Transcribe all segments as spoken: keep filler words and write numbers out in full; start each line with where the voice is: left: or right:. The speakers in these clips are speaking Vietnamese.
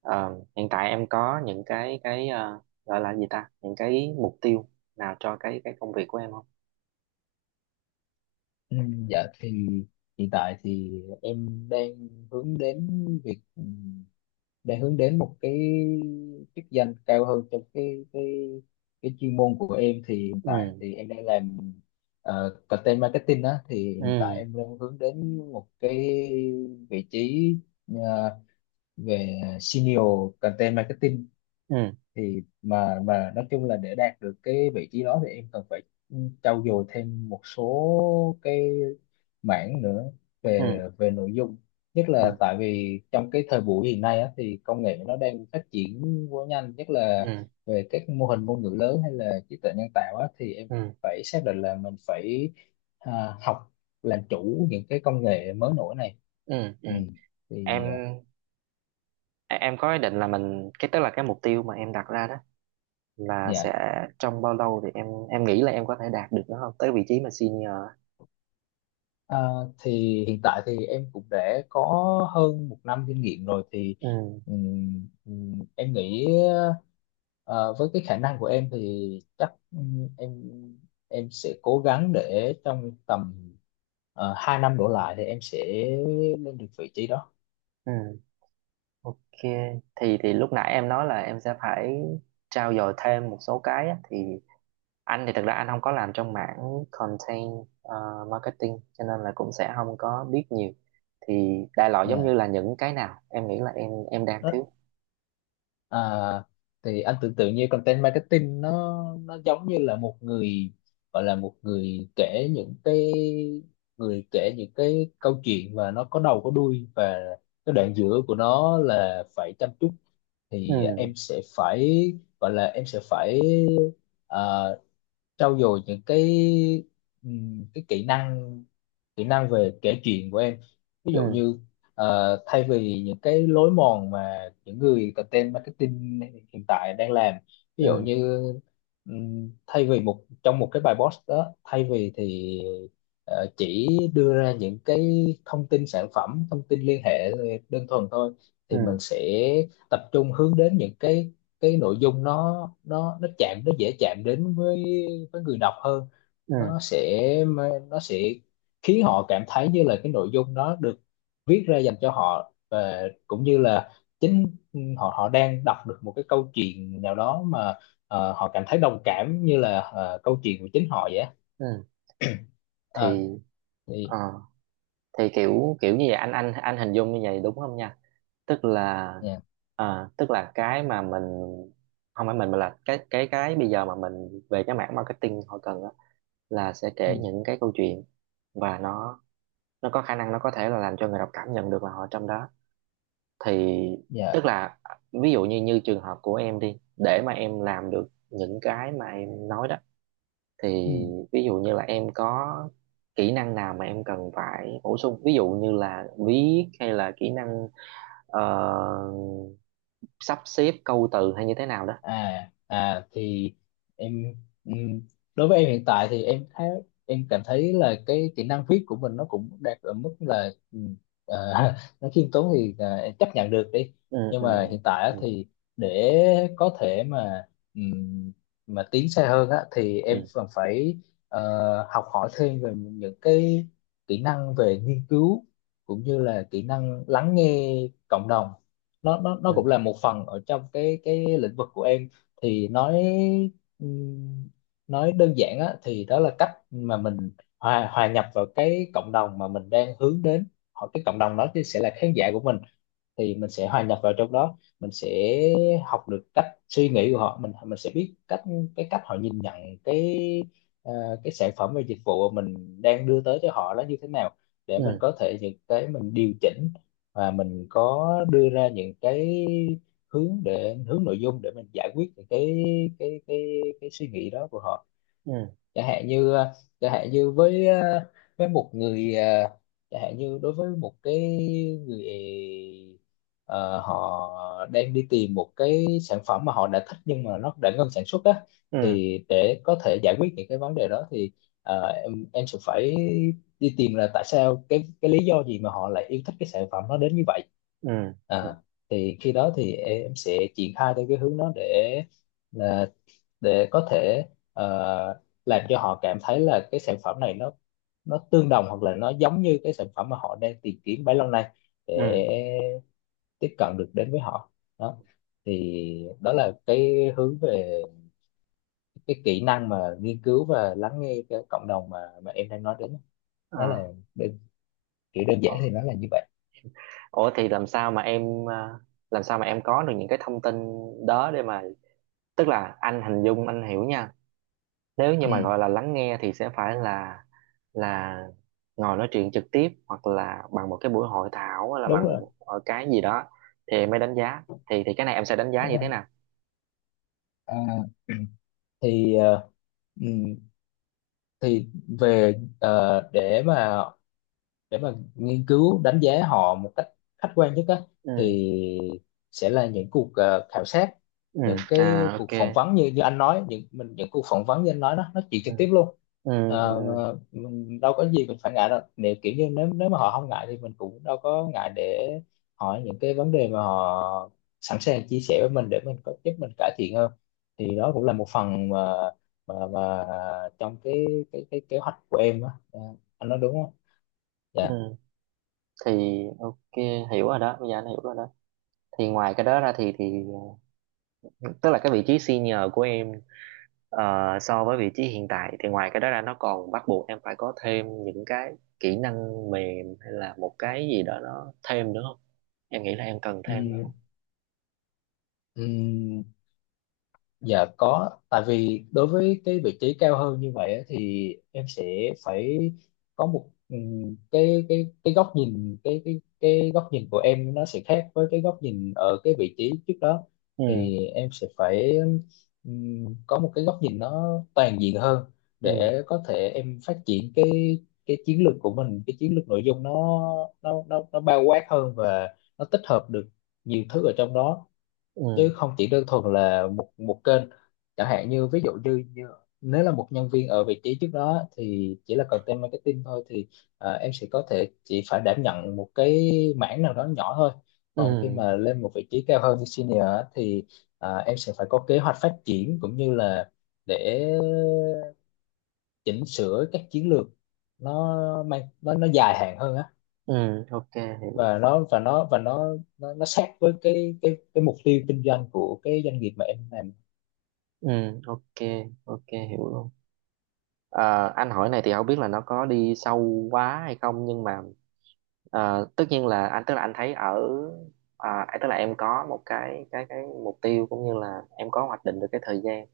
right: Ờ, Hiện tại em có những cái cái ờ, gọi là gì ta, những cái mục tiêu nào cho cái cái công việc của em không?
left: Ừ, dạ thì hiện tại thì em đang hướng đến việc ừ, đang hướng đến một cái chức danh cao hơn trong cái cái cái chuyên môn của em thì hiện tại
right: Ừ,
left: thì em đang làm ờ, content marketing đó, thì hiện tại
right: ừ,
left: em đang hướng đến một cái vị trí ờ, về senior content marketing.
right: ừ,
left: Thì mà mà nói chung là để đạt được cái vị trí đó thì em cần phải trau dồi thêm một số cái mảng nữa
right: ừ,
left: về về nội dung, nhất
right: ừ,
left: là tại vì trong cái thời buổi hiện nay á, thì công nghệ nó đang phát triển quá nhanh, nhất là
right: ừ,
left: về các mô hình ngôn ngữ lớn hay là trí tuệ nhân tạo á, thì em
right: ừ,
left: phải xác định là mình phải à, học, làm chủ những cái công nghệ mới nổi này.
right: ừ, ừ.
left: Ừ.
right: em
left: thì à,
right: em có ý định là mình cái tức là cái mục tiêu mà em đặt ra đó là sẽ
left: dạ.
right: trong bao lâu thì em em nghĩ là em có thể đạt được nó không tới vị trí mà senior á.
left: À, thì hiện tại thì em cũng đã có hơn một năm kinh nghiệm rồi, thì
right: Ừ,
left: ừm, ừm, em nghĩ ờ, với cái khả năng của em thì chắc ừm, em em sẽ cố gắng để trong tầm uh, hai năm đổ lại thì em sẽ lên được vị trí đó.
right: ừ, ok. Thì thì lúc nãy em nói là em sẽ phải trau dồi thêm một số cái á, thì anh thì thật ra anh không có làm trong mảng content ờ, marketing, cho nên là cũng sẽ không có biết nhiều, thì đại loại giống
left: Yeah.
right: như là những cái nào em nghĩ là em em đang thiếu.
left: À, thì anh tưởng tượng như content marketing nó nó giống như là một người, gọi là một người kể những cái người kể những cái câu chuyện, và nó có đầu có đuôi và cái đoạn giữa của nó là phải chăm chút.
right: Ừ,
left: Thì em sẽ phải, gọi là em sẽ phải à, trau dồi những cái ừm, cái kỹ năng, kỹ năng về kể chuyện của em. Ví dụ
right: ừ,
left: như ờ, thay vì những cái lối mòn mà những người content marketing hiện tại đang làm. Ví
right: ừ,
left: dụ như ừm, thay vì một trong một cái bài post đó, thay vì thì ờ, chỉ đưa ra những cái thông tin sản phẩm, thông tin liên hệ ờ, đơn thuần thôi, thì
right: ừ,
left: mình sẽ tập trung hướng đến những cái cái nội dung nó nó nó chạm, nó dễ chạm đến với với người đọc hơn.
right: ừ,
left: nó sẽ nó sẽ khiến họ cảm thấy như là cái nội dung đó được viết ra dành cho họ, và cũng như là chính họ họ đang đọc được một cái câu chuyện nào đó mà ờ, họ cảm thấy đồng cảm như là ờ, câu chuyện của chính họ vậy á.
right: ừ.
left: À
right: thì ờ,
left: thì
right: thì kiểu kiểu như vậy, anh anh anh hình dung như vậy đúng không nha, tức là
left: dạ.
right: ờ, tức là cái mà mình không phải mình mà là cái cái cái bây giờ mà mình về cái mảng marketing họ cần á, là sẽ
left: Ừ,
right: kể những cái câu chuyện và nó nó có khả năng nó có thể là làm cho người đọc cảm nhận được là họ trong đó. Thì
left: dạ.
right: tức là ví dụ như như trường hợp của em đi, để mà em làm được những cái mà em nói đó,
left: Ừ.
right: thì ví dụ như là em có kỹ năng nào mà em cần phải bổ sung, ví dụ như là viết hay là kỹ năng ờ, sắp xếp câu từ hay như thế nào đó.
left: à à thì em ừm, đối với em hiện tại thì em thấy, em cảm thấy là cái kỹ năng viết của mình nó cũng đạt ở mức là ừm, ờ, nó khiêm tốn thì ờ, em chấp nhận được đi.
right: Ừ,
left: Nhưng
right: ừ,
left: mà hiện tại á
right: ừ,
left: thì để có thể mà ừm, mà tiến xa hơn á thì
right: ừ,
left: em còn phải ờ, học hỏi thêm về những cái kỹ năng về nghiên cứu, cũng như là kỹ năng lắng nghe cộng đồng. Nó nó nó cũng là một phần ở trong cái cái lĩnh vực của em. Thì nói ừm, nói đơn giản á, thì đó là cách mà mình hòa hòa nhập vào cái cộng đồng mà mình đang hướng đến. Họ, cái cộng đồng đó thì sẽ là khán giả của mình, thì mình sẽ hòa nhập vào trong đó, mình sẽ học được cách suy nghĩ của họ, mình mình sẽ biết cách, cái cách họ nhìn nhận cái ờ, cái sản phẩm và dịch vụ mà mình đang đưa tới cho họ là như thế nào, để mình
right: ừ,
left: có thể những cái mình điều chỉnh, và mình có đưa ra những cái hướng để hướng nội dung để mình giải quyết những cái cái cái cái suy nghĩ đó của họ.
right: ừ,
left: Chẳng hạn như ờ, chẳng hạn như với ờ, với một người ờ, chẳng hạn như đối với một cái người ờ, họ đang đi tìm một cái sản phẩm mà họ đã thích nhưng mà nó đã ngưng sản xuất á,
right: ừ, ừ,
left: thì để có thể giải quyết những cái vấn đề đó thì ờ, em em sẽ phải đi tìm là tại sao, cái cái lý do gì mà họ lại yêu thích cái sản phẩm nó đến như vậy.
right: ừ, ừ,
left: À, thì khi đó thì em sẽ triển khai theo cái hướng đó để là để có thể ờ, làm cho họ cảm thấy là cái sản phẩm này nó nó tương đồng hoặc là nó giống như cái sản phẩm mà họ đang tìm kiếm bấy lâu nay, để
right: ừ. Ừ.
left: tiếp cận được đến với họ. Đó, thì đó là cái hướng về cái kỹ năng mà nghiên cứu và lắng nghe cái cộng đồng mà mà em đang nói đến. Nó là
right: À,
left: đơn, kiểu đơn giản thì nó là như vậy.
right: Ủa thì làm sao mà em à, làm sao mà em có được những cái thông tin đó để mà, tức là anh hình dung anh hiểu nha, nếu như mà
left: Ừ,
right: gọi là lắng nghe thì sẽ phải là là ngồi nói chuyện trực tiếp hoặc là bằng một cái buổi hội thảo hay là
left: đúng
right: bằng
left: rồi,
right: ở cái gì đó thì em mới đánh giá. Thì thì cái này em sẽ đánh giá
left: đúng
right: như
left: rồi.
right: thế nào?
left: À, thì ờ, ừ, thì về ờ, để mà để mà nghiên cứu đánh giá họ một cách khách quan nhất á,
right: Ừ,
left: thì sẽ là những cuộc ờ, khảo sát,
right: ừ,
left: những
right: à,
left: cái cuộc
right: ok,
left: phỏng vấn như như anh nói những mình những cuộc phỏng vấn như anh nói đó, nói chuyện
right: ừ,
left: trực tiếp luôn.
right: ừ, ừ,
left: Ờ, mình đâu có gì mình phải ngại đâu, nếu kiểu như nếu nếu mà họ không ngại thì mình cũng đâu có ngại để hỏi những cái vấn đề mà họ sẵn sàng chia sẻ với mình, để mình có giúp mình cải thiện hơn. Thì đó cũng là một phần mà mà mà trong cái cái cái kế hoạch của em á. Ờ, anh nói đúng không?
right: ừ.
left: Dạ.
right: Thì ok, hiểu rồi đó, bây giờ anh hiểu rồi đó. Thì ngoài cái đó ra thì thì tức là cái vị trí senior của em. Ờ, so với vị trí hiện tại thì ngoài cái đó ra nó còn bắt buộc em phải có thêm những cái kỹ năng mềm hay là một cái gì đó nó thêm nữa không? Em nghĩ là em cần
left: Ừ,
right: thêm nữa không?
left: ừ, dạ có, tại vì đối với cái vị trí cao hơn như vậy á, thì em sẽ phải có một ừ, cái cái cái góc nhìn, cái cái cái góc nhìn của em nó sẽ khác với cái góc nhìn ở cái vị trí trước đó.
right: Ừ,
left: Thì em sẽ phải ừ, có một cái góc nhìn nó toàn diện hơn,
right: ừ,
left: để có thể em phát triển cái cái chiến lược của mình, cái chiến lược nội dung nó nó nó nó bao quát hơn và nó tích hợp được nhiều thứ ở trong đó,
right: ừ,
left: chứ không chỉ đơn thuần là một một kênh. Chẳng hạn như ví dụ như, như nếu là một nhân viên ở vị trí trước đó thì chỉ là content marketing thôi, thì ờ, em sẽ có thể chỉ phải đảm nhận một cái mảng nào đó nhỏ thôi. Còn khi
right: ừ,
left: mà lên một vị trí cao hơn như senior á, thì ờ, em sẽ phải có kế hoạch phát triển, cũng như là để chỉnh sửa các chiến lược, nó mang nó nó dài hạn hơn á,
right: ừ, ok, hiểu.
left: và nó và nó và nó nó, nó sát với cái cái cái mục tiêu kinh doanh của cái doanh nghiệp mà em làm.
right: Ừ, ok, ok, hiểu luôn. Ờ, anh hỏi này thì không biết là nó có đi sâu quá hay không, nhưng mà ờ, tất nhiên là anh tức là anh thấy ở à, tức là em có một cái cái cái mục tiêu, cũng như là em có hoạch định được cái thời gian.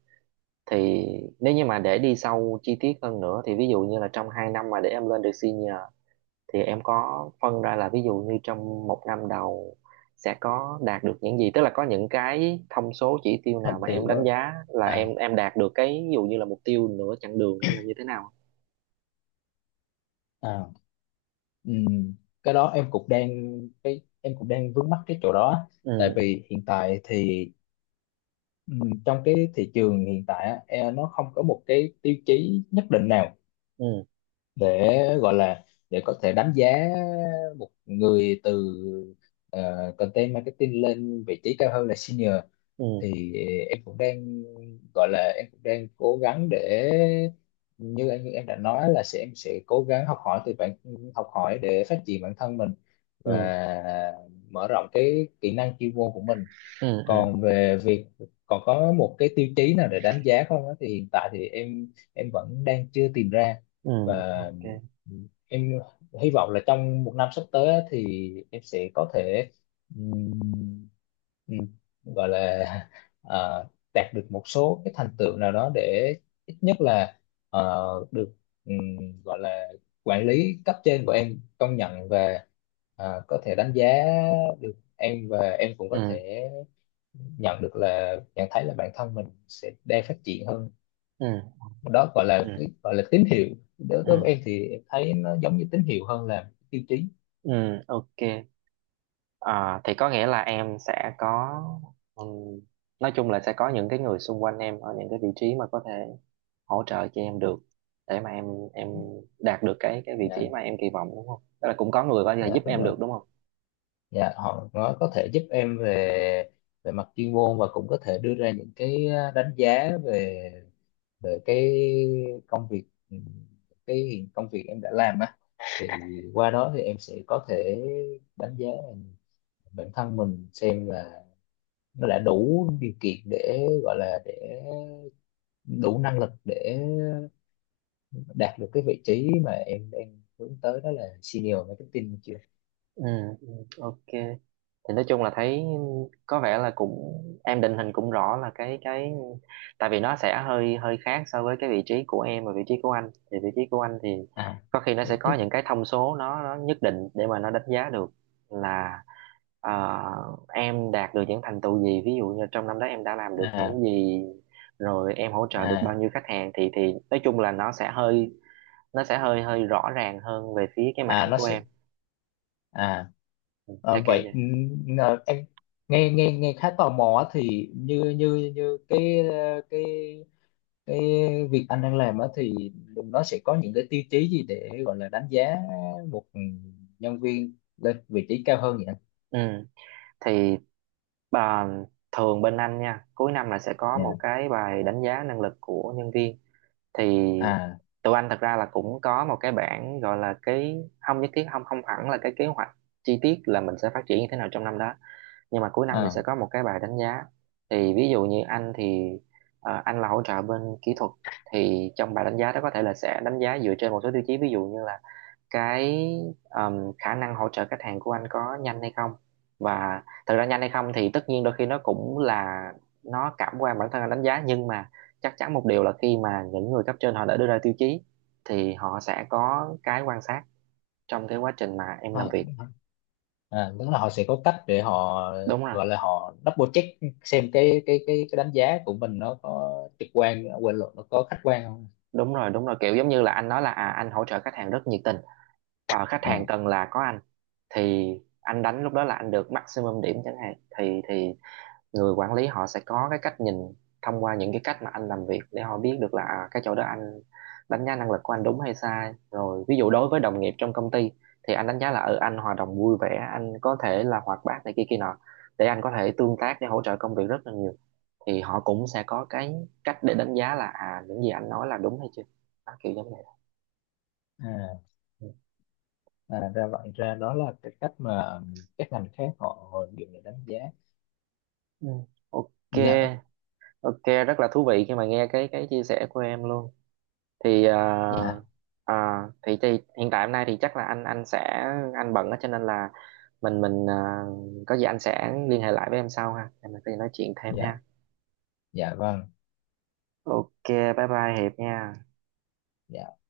right: Thì nếu như mà để đi sâu chi tiết hơn nữa, thì ví dụ như là trong hai năm mà để em lên được senior, thì em có phân ra là ví dụ như trong một năm đầu sẽ có đạt được những gì, tức là có những cái thông số chỉ tiêu
left: Thành
right: nào mà em
left: tựu á.
right: đánh giá là
left: à
right: em em đạt được cái ví dụ như là mục tiêu nửa chặng đường hay là như thế nào?
left: à ừm, cái đó em cũng đang, cái em cũng đang vướng mắc cái chỗ đó. Tại
right: Ừ,
left: vì hiện tại thì ừm, trong cái thị trường hiện tại á, e- nó không có một cái tiêu chí nhất định nào
right: ừ,
left: để gọi là để có thể đánh giá một người từ ờ, content marketing lên vị trí cao hơn là senior.
right: ừ,
left: Thì ờ, em cũng đang gọi là em cũng đang cố gắng để, như anh như em đã nói là sẽ em sẽ cố gắng học hỏi từ bản học hỏi để phát triển bản thân mình và
right: ừ,
left: mở rộng cái kỹ năng chuyên môn của mình.
right: ừ, ừ,
left: Còn về việc còn có một cái tiêu chí nào để đánh giá không á thì hiện tại thì em em vẫn đang chưa tìm ra.
right: ừ,
left: Và
right: ok,
left: em hy vọng là trong một năm sắp tới á thì em sẽ có thể ừm, ừm, gọi là ờ, đạt được một số cái thành tựu nào đó, để ít nhất là ờ, được ừm, gọi là quản lý cấp trên của em công nhận, và ờ, có thể đánh giá được em, và em cũng có
right: ừ,
left: thể nhận được là nhận thấy là bản thân mình sẽ đang phát triển hơn.
right: ừ,
left: Đó, gọi là
right: ừ,
left: cái gọi là tín hiệu. Đối với
right: ừ,
left: em thì em thấy nó giống như tín hiệu hơn là tiêu chí.
right: ừ, ok. À, thì có nghĩa là em sẽ có, ừm, nói chung là sẽ có những cái người xung quanh em ở những cái vị trí mà có thể hỗ trợ cho em được để mà em em đạt được cái cái vị
left: Dạ.
right: trí mà em kỳ vọng đúng không? Tức là cũng có người có thể
left: Dạ,
right: giúp
left: đúng
right: em
left: rồi.
right: được đúng không?
left: Dạ, họ nó có thể giúp em về về mặt chuyên môn, và cũng có thể đưa ra những cái à, đánh giá về về cái công việc, cái hiện- công việc em đã làm á, thì qua đó thì em sẽ có thể đánh giá bản thân mình xem là nó đã đủ điều kiện để gọi là để đủ năng lực để đạt được cái vị trí mà em đang hướng tới, đó là senior marketing chưa.
right: Ừ, ừ, ok. Thì nói chung là thấy có vẻ là cũng em định hình cũng rõ là cái cái tại vì nó sẽ hơi hơi khác so với cái vị trí của em, và vị trí của anh thì vị trí của anh thì
left: À
right: có khi nó
left: vị
right: sẽ
left: trí.
right: có những cái thông số, nó nó nhất định để mà nó đánh giá được là ờ, em đạt được những thành tựu gì, ví dụ như trong năm đó em đã làm được
left: À
right: những gì, rồi em hỗ trợ được bao
left: à,
right: nhiêu khách hàng, thì thì nói chung là nó sẽ hơi nó sẽ hơi hơi rõ ràng hơn về phía cái
left: à
right: mảng
left: nó
right: của
left: sẽ
right: em,
left: à, à
right: theo kiểu
left: vậy,
right: vậy.
left: ừ, ngờ- em nghe nghe nghe khá tò mò á, thì như như như cái ờ, cái cái việc anh đang làm á thì nó sẽ có những cái tiêu chí gì để gọi là đánh giá một nhân viên lên vị trí cao hơn vậy anh?
right: Ừ. Thì bà thường bên anh nha, cuối năm là sẽ có một
left: Dạ.
right: cái bài đánh giá năng lực của nhân viên. Thì
left: À
right: tụi anh thật ra là cũng có một cái bảng gọi là cái không nhất thiết, không không hẳn là cái kế hoạch chi tiết là mình sẽ phát triển như thế nào trong năm đó. Nhưng mà cuối năm thì sẽ
left: à
right: có một cái bài đánh giá. Thì ví dụ như anh thì ờ, anh là hỗ trợ bên kỹ thuật, thì trong bài đánh giá đó có thể là sẽ đánh giá dựa trên một số tiêu chí, ví dụ như là cái um, khả năng hỗ trợ khách hàng của anh có nhanh hay không. Và thật ra nhanh hay không thì tất nhiên đôi khi nó cũng là nó cảm quan bản thân anh đánh giá, nhưng mà chắc chắn một điều là khi mà những người cấp trên họ đã đưa ra tiêu chí thì họ sẽ có cái quan sát trong cái quá trình mà em
left: à,
right: làm việc.
left: à, đúng là họ sẽ có cách để họ,
right: Đúng rồi,
left: gọi là họ double check xem cái cái cái cái đánh giá của mình nó có, trực quan quên lộn nó có khách quan không.
right: đúng rồi, đúng rồi, kiểu giống như là anh nói là à, anh hỗ trợ khách hàng rất nhiệt tình. Ờ, khách hàng
left: À,
right: cần là có anh, thì anh đánh lúc đó là anh được maximum điểm chẳng hạn, thì thì người quản lý họ sẽ có cái cách nhìn thông qua những cái cách mà anh làm việc để họ biết được là à, cái chỗ đó anh đánh giá năng lực của anh đúng hay sai. Rồi ví dụ đối với đồng nghiệp trong công ty thì anh đánh giá là ở ừ, anh hoạt động vui vẻ, anh có thể là hoạt bát này kia kia nọ để anh có thể tương tác để hỗ trợ công việc rất là nhiều, thì họ cũng sẽ có cái cách để đánh giá là à những gì anh nói là đúng hay chưa. Đó, kiểu giống vậy.
left: à, à, ra vậy, ra đó là cái cách mà các ngành khác họ họ dùng để đánh giá.
right: Ừ. Ok,
left: Dạ.
right: ok, rất là thú vị khi mà nghe cái cái chia sẻ của em luôn. thì ờ,
left: dạ
right: ờ, thì thì hiện tại hôm nay thì chắc là anh anh sẽ anh bận á, cho nên là mình mình ờ, có gì anh sẽ liên hệ lại với em sau ha, để mình có gì nói chuyện thêm ha.
left: dạ dạ vâng.
right: Ok, bye bye Hiệp nha.
left: Dạ.